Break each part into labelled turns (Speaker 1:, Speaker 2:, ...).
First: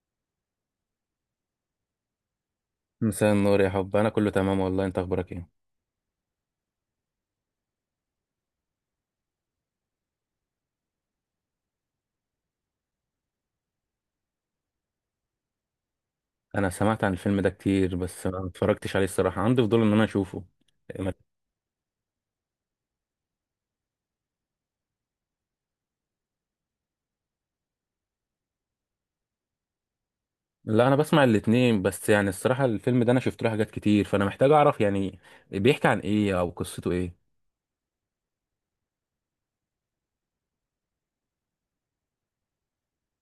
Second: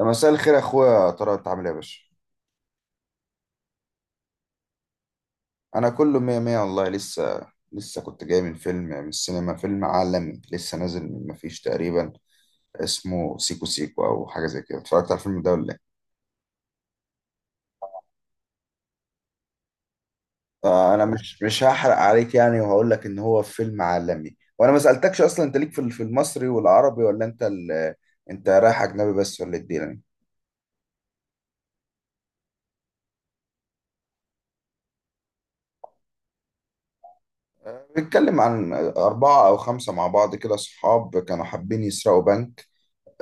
Speaker 1: مساء الخير يا اخويا، ترى انت عامل ايه يا باشا؟
Speaker 2: مساء النور يا حب، انا كله تمام والله. انت اخبارك ايه؟
Speaker 1: انا كله مية مية والله. لسه كنت جاي من فيلم، يعني من السينما، فيلم عالمي لسه نازل من مفيش تقريبا. اسمه سيكو سيكو او حاجه زي كده. اتفرجت على الفيلم ده ولا ايه؟
Speaker 2: انا سمعت عن الفيلم ده كتير، بس ما اتفرجتش عليه الصراحه. عندي فضول ان انا اشوفه.
Speaker 1: آه، انا
Speaker 2: ما-
Speaker 1: مش هحرق عليك يعني، وهقول لك ان هو فيلم عالمي. وانا ما سالتكش اصلا، انت ليك في في المصري والعربي، ولا انت انت رايح اجنبي بس، ولا ايه الدنيا يعني؟
Speaker 2: لا انا بسمع الاتنين، بس يعني الصراحه الفيلم ده انا شفت له حاجات كتير، فانا محتاج اعرف يعني بيحكي عن ايه او قصته ايه.
Speaker 1: آه، بيتكلم عن أربعة أو خمسة مع بعض كده صحاب كانوا حابين يسرقوا بنك.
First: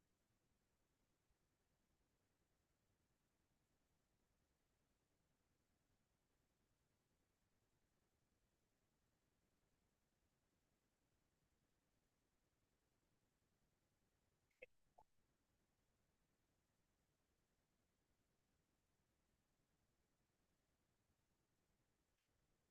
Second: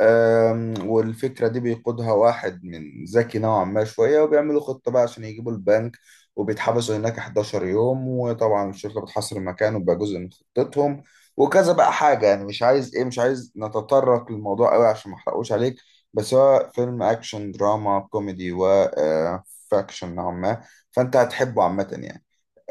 Speaker 1: والفكرة دي بيقودها واحد من ذكي نوعا ما شوية، وبيعملوا خطة بقى عشان يجيبوا البنك، وبيتحبسوا هناك 11 يوم، وطبعا الشرطة بتحاصر مكانه، وبقى جزء من خطتهم وكذا بقى حاجة. يعني مش عايز ايه، مش عايز نتطرق للموضوع قوي عشان ما احرقوش عليك. بس هو فيلم اكشن دراما كوميدي و فاكشن نوعا ما، فانت هتحبه عامة يعني.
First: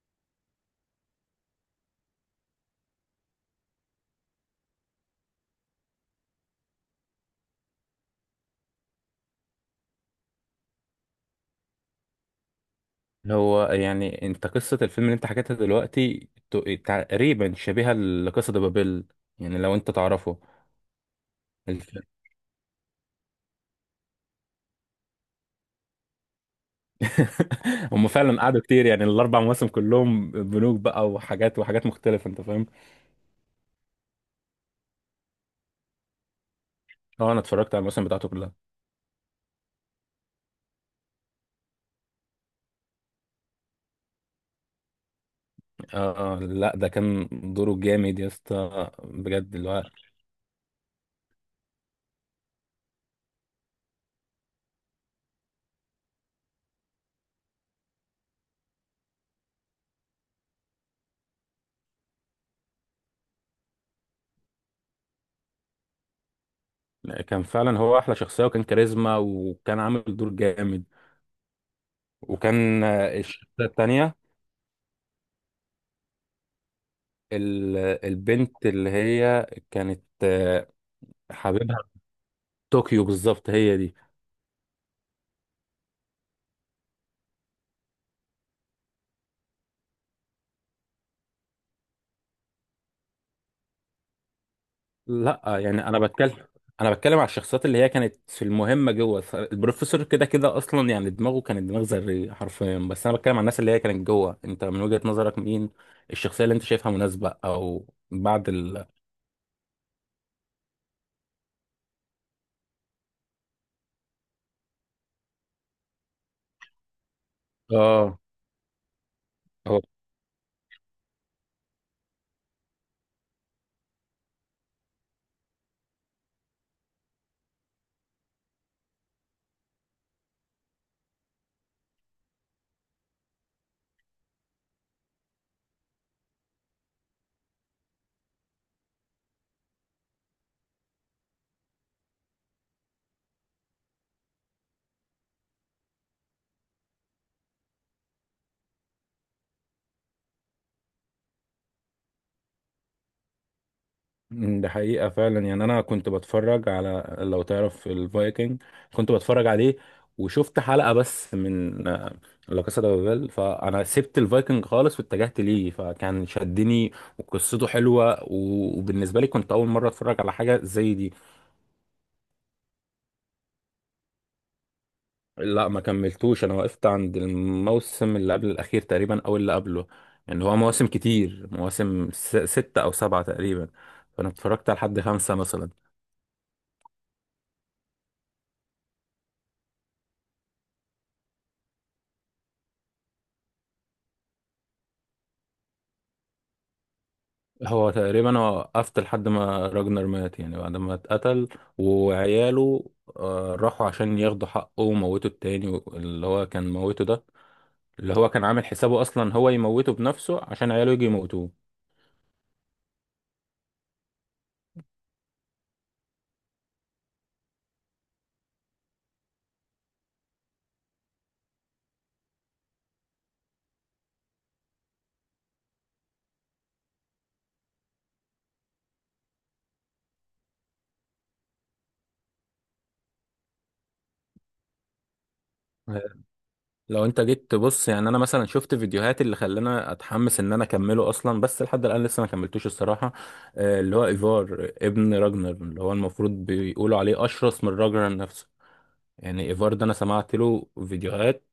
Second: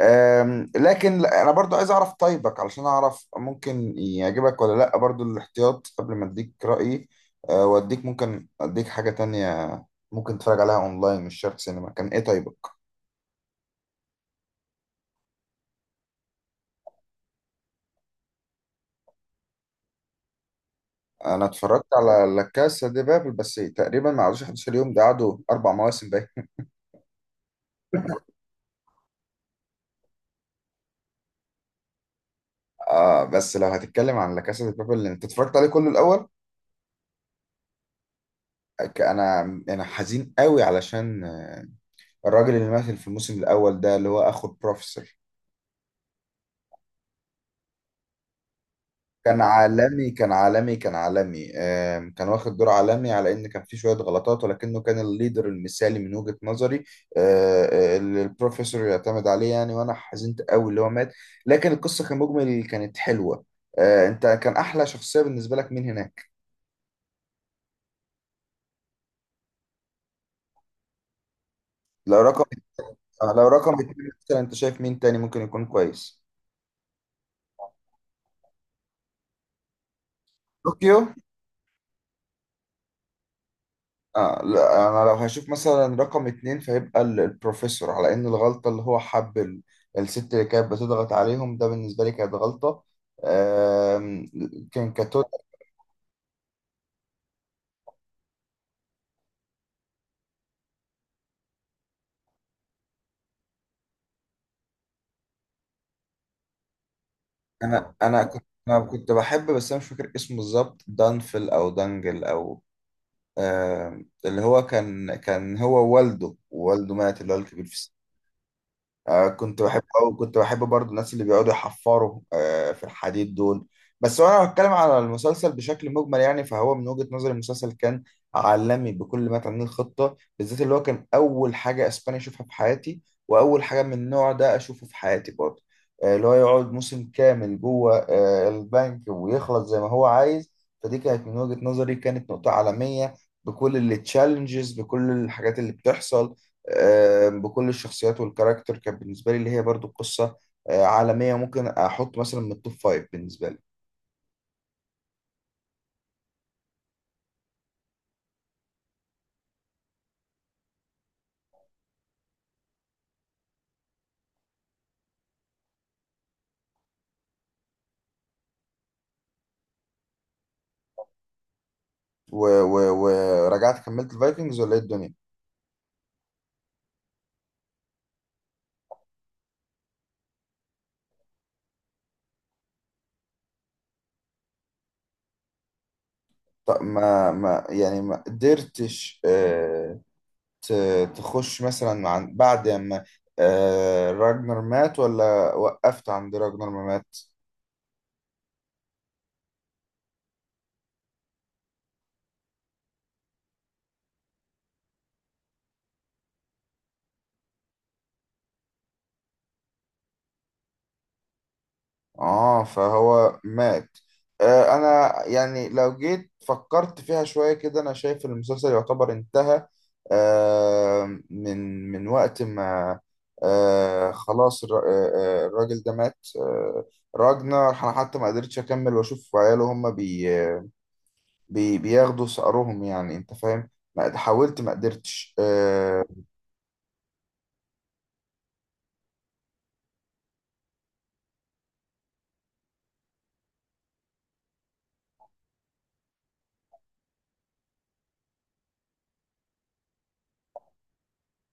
Speaker 1: لكن انا برضو عايز اعرف طيبك علشان اعرف ممكن يعجبك ولا لا، برضو الاحتياط قبل ما اديك رأيي. واديك، ممكن اديك حاجة تانية، ممكن تتفرج عليها اونلاين مش شرط سينما. كان ايه طيبك؟
Speaker 2: هو يعني انت قصه الفيلم اللي انت حكيتها دلوقتي تقريبا شبيهه لقصه بابل، يعني لو انت تعرفه.
Speaker 1: انا اتفرجت
Speaker 2: الف-
Speaker 1: على لا كاسا دي بابل، بس تقريبا ما قعدوش 11 يوم، ده قعدوا اربع مواسم باين.
Speaker 2: هم فعلا قعدوا كتير، يعني ال4 مواسم كلهم بنوك بقى وحاجات وحاجات مختلفه، انت فاهم.
Speaker 1: اه، بس لو هتتكلم عن لا كاسا دي بابل اللي انت اتفرجت عليه كله الاول.
Speaker 2: اه، انا اتفرجت على المواسم بتاعته كلها.
Speaker 1: ك- انا انا حزين قوي علشان الراجل اللي مثل في الموسم الاول ده اللي هو اخو البروفيسور،
Speaker 2: اه، لا ده كان دوره جامد يا اسطى
Speaker 1: كان
Speaker 2: بجد اللي هو.
Speaker 1: عالمي، كان عالمي، كان عالمي. كان واخد دور عالمي، على ان كان في شويه غلطات، ولكنه كان الليدر المثالي من وجهه نظري. اللي البروفيسور يعتمد عليه يعني. وانا حزنت قوي اللي هو مات، لكن القصه كمجمل كانت حلوه. آه، انت كان احلى شخصيه بالنسبه لك مين هناك؟
Speaker 2: كان فعلا هو احلى شخصيه وكان كاريزما وكان عامل دور جامد،
Speaker 1: لو رقم،
Speaker 2: وكان الشخصيه
Speaker 1: لو رقم اتنين
Speaker 2: التانيه،
Speaker 1: مثلا، انت شايف مين تاني ممكن يكون كويس؟
Speaker 2: ال- البنت اللي هي كانت
Speaker 1: طوكيو؟
Speaker 2: حبيبها في طوكيو، بالظبط هي دي.
Speaker 1: آه، لا، انا لو هشوف مثلا رقم اتنين فيبقى البروفيسور، على ان الغلطة اللي هو حب الست اللي كانت بتضغط عليهم، ده بالنسبة لي كانت غلطة. آم، كان كتوت.
Speaker 2: لا يعني انا بتكلم على الشخصيات اللي هي كانت في المهمه، جوه البروفيسور كده كده اصلا، يعني دماغه كانت دماغ ذريه حرفيا، بس انا بتكلم على الناس اللي هي كانت جوه. انت من وجهه نظرك مين الشخصيه اللي انت شايفها مناسبه او
Speaker 1: انا انا كنت
Speaker 2: بعد؟
Speaker 1: انا كنت بحب، بس انا مش فاكر اسمه بالظبط، دانفل او دانجل او، اللي هو كان هو والده مات، اللي هو الكبير في،
Speaker 2: اه،
Speaker 1: كنت
Speaker 2: هو.
Speaker 1: بحب، أو كنت بحب برضو الناس اللي بيقعدوا يحفروا في الحديد دول بس. وانا بتكلم على المسلسل بشكل مجمل، يعني فهو من وجهة نظري المسلسل كان عالمي بكل ما تعنيه. الخطة بالذات اللي هو كان اول حاجة اسباني اشوفها في حياتي، واول حاجة من النوع ده اشوفه في حياتي برضو، اللي هو يقعد موسم كامل جوه البنك ويخلص زي ما هو عايز. فدي كانت من وجهة نظري كانت نقطة عالمية، بكل التشالنجز، بكل الحاجات اللي بتحصل، بكل الشخصيات والكاركتر. كانت بالنسبة لي اللي هي برضو قصة عالمية، ممكن أحط مثلا من التوب فايف بالنسبة لي.
Speaker 2: ده حقيقة فعلا، يعني انا كنت بتفرج على، لو تعرف الفايكنج، كنت بتفرج عليه. وشفت حلقة بس من لا كاسا دي بابيل، فانا سبت الفايكنج خالص واتجهت ليه، فكان شدني وقصته حلوة، وبالنسبة لي كنت اول مرة اتفرج على حاجة زي دي.
Speaker 1: ورجعت كملت الفايكنجز ولا إيه الدنيا؟
Speaker 2: لا، ما كملتوش، انا وقفت عند الموسم اللي قبل الاخير تقريبا او اللي قبله. يعني هو مواسم كتير، مواسم 6 او 7 تقريبا، فانا اتفرجت على لحد 5 مثلا.
Speaker 1: طب ما يعني ما قدرتش تخش مثلا عن بعد ما راجنر مات، ولا وقفت عند راجنر ما مات؟
Speaker 2: هو تقريبا أنا وقفت لحد ما راجنر مات، يعني بعد ما اتقتل وعياله راحوا عشان ياخدوا حقه وموتوا. التاني اللي هو كان موته ده، اللي هو كان عامل حسابه اصلا هو يموته بنفسه عشان عياله يجي يموتوه.
Speaker 1: اه، فهو مات. آه، انا يعني لو جيت فكرت فيها شوية كده، انا شايف المسلسل يعتبر انتهى آه من وقت ما آه، خلاص الراجل ده مات، آه. راجنر، انا حتى ما قدرتش اكمل واشوف عياله هما بي بياخدوا ثأرهم، يعني انت فاهم، ما حاولت، ما قدرتش آه.
Speaker 2: لو انت جيت تبص، يعني انا مثلا شفت فيديوهات اللي خلاني اتحمس ان انا اكمله اصلا، بس لحد الان لسه ما كملتوش الصراحه. اللي هو ايفار ابن راجنر، اللي هو المفروض بيقولوا عليه اشرس من راجنر نفسه. يعني ايفار ده انا سمعت له فيديوهات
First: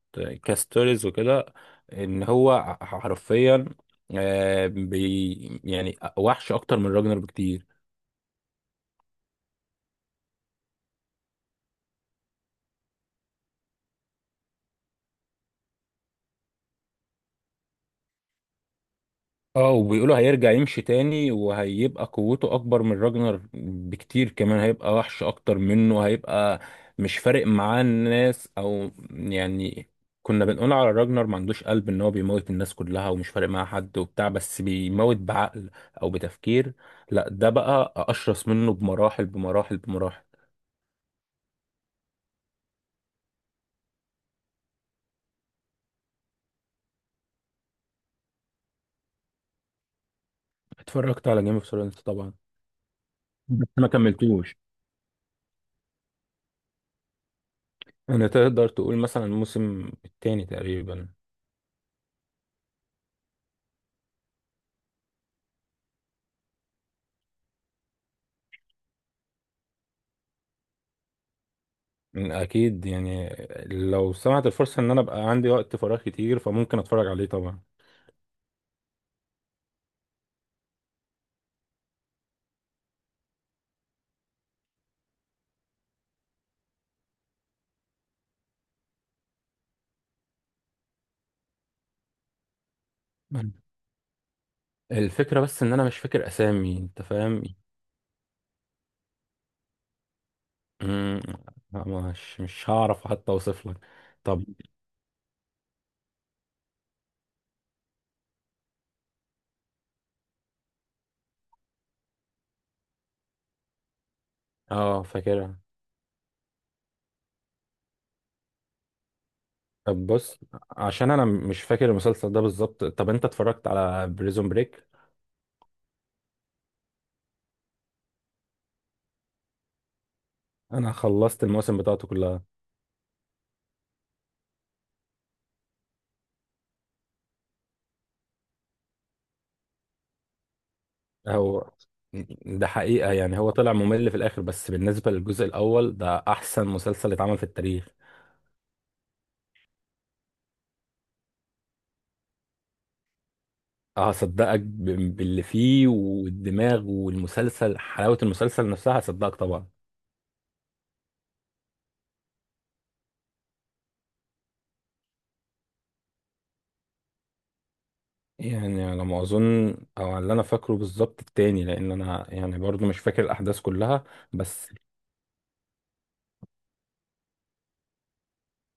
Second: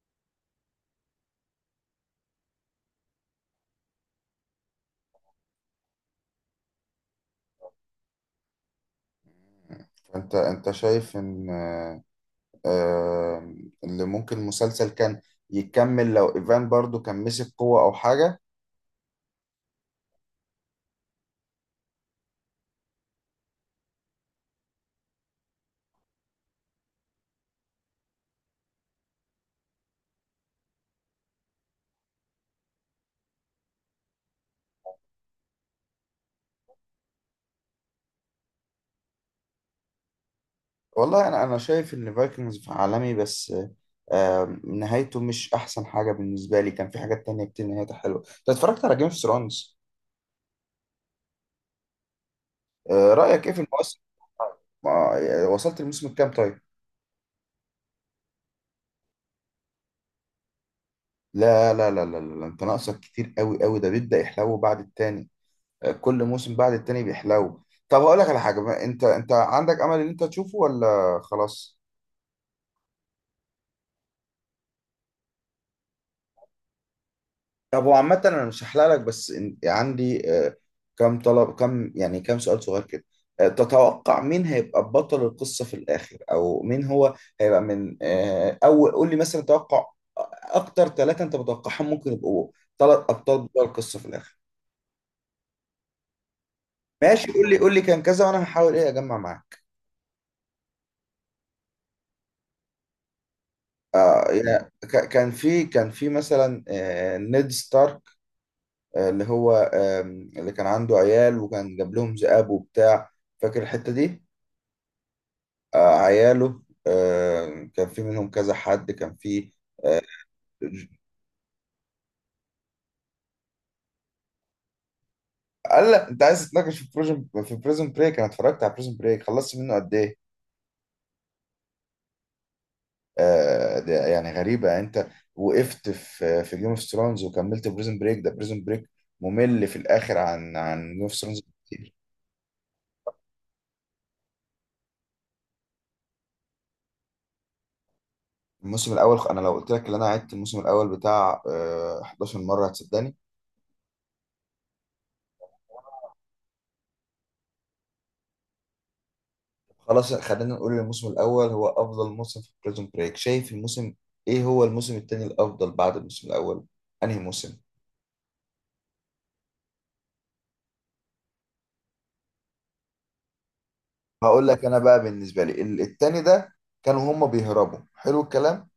Speaker 2: كاستوريز وكده، ان هو حرفيا آه، بي يعني وحش اكتر من راجنر بكتير.
Speaker 1: انت شايف ان آه، اللي ممكن المسلسل كان يكمل لو ايفان برضو كان مسك قوة او حاجة؟
Speaker 2: اه، وبيقولوا هيرجع يمشي تاني وهيبقى قوته اكبر من راجنر بكتير كمان، هيبقى وحش اكتر منه، هيبقى مش فارق معاه الناس. او يعني كنا بنقول على راجنر ما عندوش قلب، ان هو بيموت الناس كلها ومش فارق معاه حد وبتاع، بس بيموت بعقل او بتفكير. لا ده بقى اشرس منه بمراحل بمراحل بمراحل.
Speaker 1: والله انا شايف ان فايكنجز عالمي، بس نهايته مش احسن حاجة بالنسبة لي. كان في حاجات تانية كتير نهايتها حلوة. انت اتفرجت على جيم اوف ثرونز؟
Speaker 2: اتفرجت على جيم اوف ثرونز طبعا،
Speaker 1: رأيك ايه في
Speaker 2: بس ما
Speaker 1: الموسم؟
Speaker 2: كملتوش.
Speaker 1: وصلت الموسم الكام طيب؟
Speaker 2: انا تقدر تقول مثلا الموسم التاني تقريبا.
Speaker 1: لا لا لا لا لا، انت ناقصك كتير قوي قوي. ده بيبدأ يحلو بعد التاني، كل موسم بعد التاني بيحلو. طب هقول لك على حاجة بقى، انت عندك امل ان انت تشوفه ولا خلاص؟
Speaker 2: اكيد يعني، لو سمعت الفرصه ان انا ابقى عندي وقت فراغ كتير فممكن اتفرج عليه طبعا.
Speaker 1: طب هو عامة أنا مش هحلق لك، بس عندي كم طلب، كم يعني كم سؤال صغير كده. تتوقع مين هيبقى بطل القصة في الآخر، أو مين هو هيبقى من أول؟ قول لي مثلا توقع أكتر ثلاثة أنت متوقعهم ممكن يبقوا، ثلاث أبطال
Speaker 2: مم.
Speaker 1: بطل القصة في الآخر.
Speaker 2: الفكره بس ان انا مش فاكر اسامي، انت
Speaker 1: ماشي،
Speaker 2: فاهم.
Speaker 1: قول لي، قول لي كان كذا وأنا هحاول إيه أجمع معاك.
Speaker 2: مم، مش هعرف حتى اوصف لك.
Speaker 1: آه
Speaker 2: طب.
Speaker 1: يعني كان في مثلا نيد ستارك، اللي هو اللي كان عنده عيال وكان جاب لهم ذئاب وبتاع، فاكر الحتة دي؟
Speaker 2: اه، فاكرها.
Speaker 1: عياله، كان في منهم كذا حد، كان في.
Speaker 2: طب بص، عشان انا مش فاكر المسلسل ده بالظبط، طب انت اتفرجت على بريزون بريك؟
Speaker 1: قال لا، انت عايز تتناقش في بروجن، في بريزون بريك؟ انا اتفرجت على بريزون بريك، خلصت منه قد ايه؟
Speaker 2: انا خلصت المواسم بتاعته كلها.
Speaker 1: ده يعني غريبه، يعني انت وقفت في جيم اوف ثرونز وكملت بريزون بريك. ده بريزون بريك ممل في الاخر عن جيم اوف ثرونز
Speaker 2: هو
Speaker 1: كتير.
Speaker 2: ده حقيقه، يعني هو طلع ممل في الاخر، بس بالنسبه للجزء الاول ده احسن مسلسل اتعمل في التاريخ.
Speaker 1: الموسم الاول، انا لو قلت لك ان انا عدت الموسم الاول بتاع 11 مره هتصدقني؟
Speaker 2: هصدقك باللي فيه والدماغ والمسلسل، حلاوة المسلسل نفسها هصدقك طبعا.
Speaker 1: خلاص خلينا نقول الموسم الأول هو أفضل موسم في بريزون بريك. شايف الموسم، إيه هو الموسم التاني الأفضل بعد الموسم الأول؟ أنهي موسم؟
Speaker 2: يعني على ما اظن، او على اللي انا فاكره بالظبط التاني، لان انا يعني برضو مش فاكر الاحداث كلها
Speaker 1: هقول لك
Speaker 2: بس.
Speaker 1: أنا بقى، بالنسبة لي التاني ده كانوا هما بيهربوا، حلو الكلام،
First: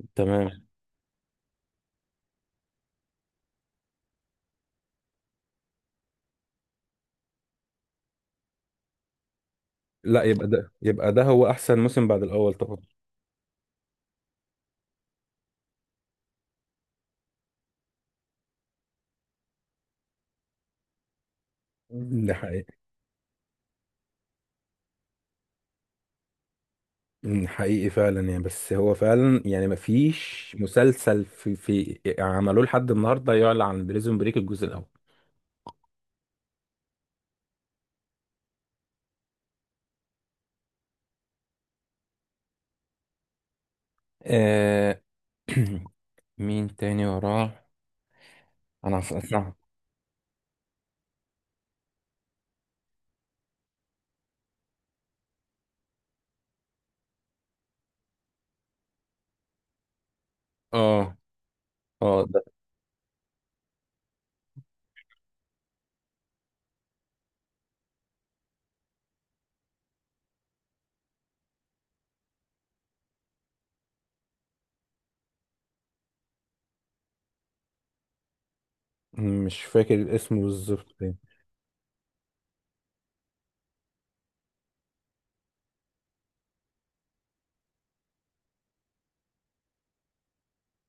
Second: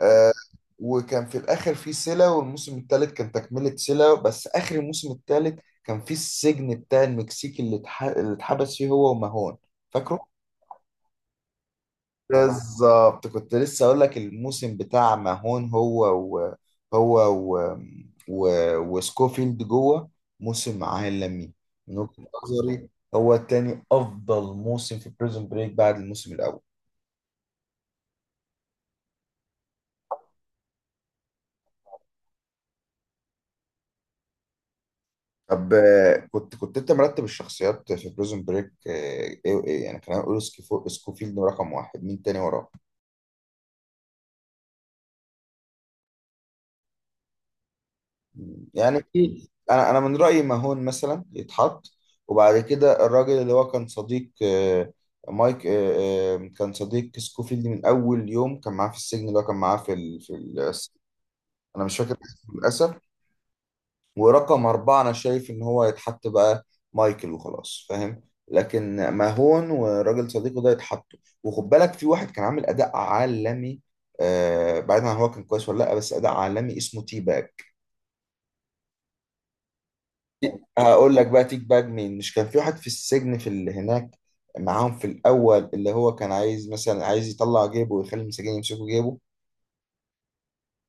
Speaker 1: آه.
Speaker 2: تمام.
Speaker 1: وكان في الآخر في سيلا، والموسم التالت كان تكملة سيلا، بس آخر الموسم التالت كان في السجن بتاع المكسيكي اللي اللي اتحبس فيه هو وماهون،
Speaker 2: لا،
Speaker 1: فاكره؟
Speaker 2: يبقى ده هو احسن موسم بعد الاول طبعا.
Speaker 1: بالظبط، كنت لسه اقول لك الموسم بتاع ماهون، هو و، هو و، و، وسكوفيلد جوه، موسم عالمي من وجهة
Speaker 2: ده حقيقي.
Speaker 1: نظري. هو التاني افضل موسم في بريزون بريك بعد الموسم الاول.
Speaker 2: ده حقيقي فعلا، يعني بس هو فعلا يعني ما فيش مسلسل في عملوه لحد النهارده يعلى عن بريزون بريك الجزء الاول.
Speaker 1: طب كنت انت مرتب الشخصيات في بريزون بريك ايه؟ ايه يعني، خلينا نقول سكوفيلد رقم واحد، مين تاني وراه؟
Speaker 2: آه... مين تاني وراه؟ انا
Speaker 1: يعني
Speaker 2: هسأل-
Speaker 1: انا من رايي ماهون مثلا يتحط، وبعد كده الراجل اللي هو كان صديق مايك، كان صديق سكوفيلد من اول يوم، كان معاه في السجن، اللي هو كان معاه في في
Speaker 2: اه،
Speaker 1: انا مش فاكر
Speaker 2: اه، ده
Speaker 1: اسمه للاسف. ورقم اربعه انا شايف ان هو يتحط بقى مايكل وخلاص، فاهم. لكن ماهون وراجل صديقه ده يتحطوا. وخد بالك في واحد كان عامل اداء عالمي، بعيدا عن هو كان كويس ولا لا، بس اداء عالمي، اسمه تيباج.
Speaker 2: مش فاكر الاسم بالظبط.
Speaker 1: هقول لك بقى تيك باك، مين مش كان في واحد في السجن في اللي هناك معاهم في الاول، اللي هو كان عايز مثلا، عايز يطلع جيبه ويخلي المساجين يمسكوا جيبه،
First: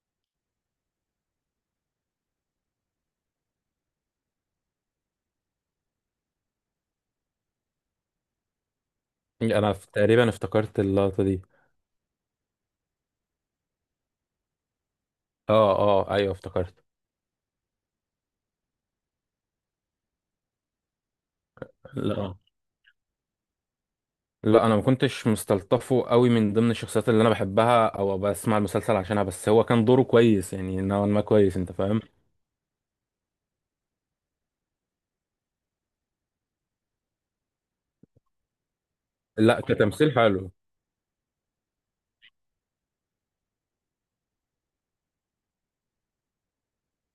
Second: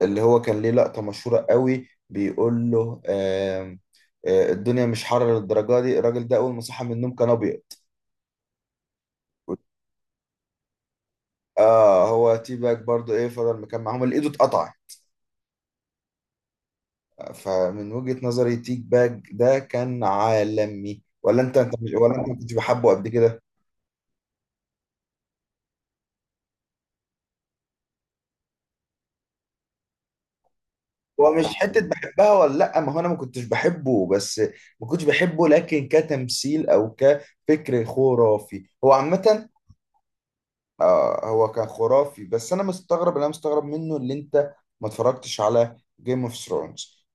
Speaker 1: اللي هو كان ليه لقطة مشهورة قوي بيقول له آم، آه، الدنيا مش حر للدرجة دي، الراجل ده اول ما صحى من النوم كان ابيض.
Speaker 2: يعني انا تقريبا افتكرت اللقطه دي.
Speaker 1: اه، هو تي باج برضو ايه، فضل مكان معاهم اللي ايده اتقطع.
Speaker 2: اه، اه، ايوه افتكرت.
Speaker 1: فمن وجهة نظري تيك باج ده كان عالمي، ولا انت مش، ولا انت ما
Speaker 2: لا،
Speaker 1: كنتش بحبه قبل كده؟
Speaker 2: لا، انا ما كنتش مستلطفه قوي من ضمن الشخصيات اللي انا بحبها او بسمع المسلسل عشانها، بس هو كان دوره كويس، يعني نوعا ما
Speaker 1: هو مش
Speaker 2: كويس، انت
Speaker 1: حتة
Speaker 2: فاهم.
Speaker 1: بحبها ولا لأ. ما هو أنا ما كنتش بحبه، بس ما كنتش بحبه، لكن كتمثيل أو كفكر خرافي هو عامة.
Speaker 2: لا، كتمثيل حلو.
Speaker 1: آه، هو كان خرافي، بس أنا مستغرب، اللي أنا مستغرب منه، اللي أنت ما اتفرجتش على جيم اوف ثرونز.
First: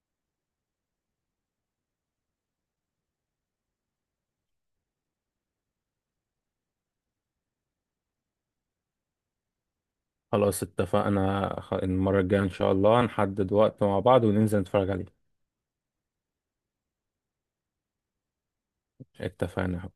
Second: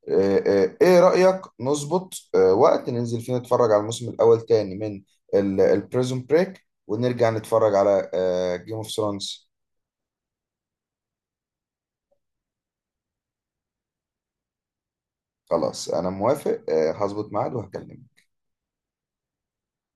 Speaker 1: إيه رأيك نظبط وقت ننزل فيه نتفرج على الموسم الأول تاني من البريزون بريك، ونرجع نتفرج على جيم اوف ثرونز؟
Speaker 2: خلاص اتفقنا، المره الجايه ان شاء الله نحدد وقت مع بعض وننزل نتفرج عليه.
Speaker 1: خلاص أنا موافق، آه هظبط ميعاد وهكلمك.
Speaker 2: اتفقنا.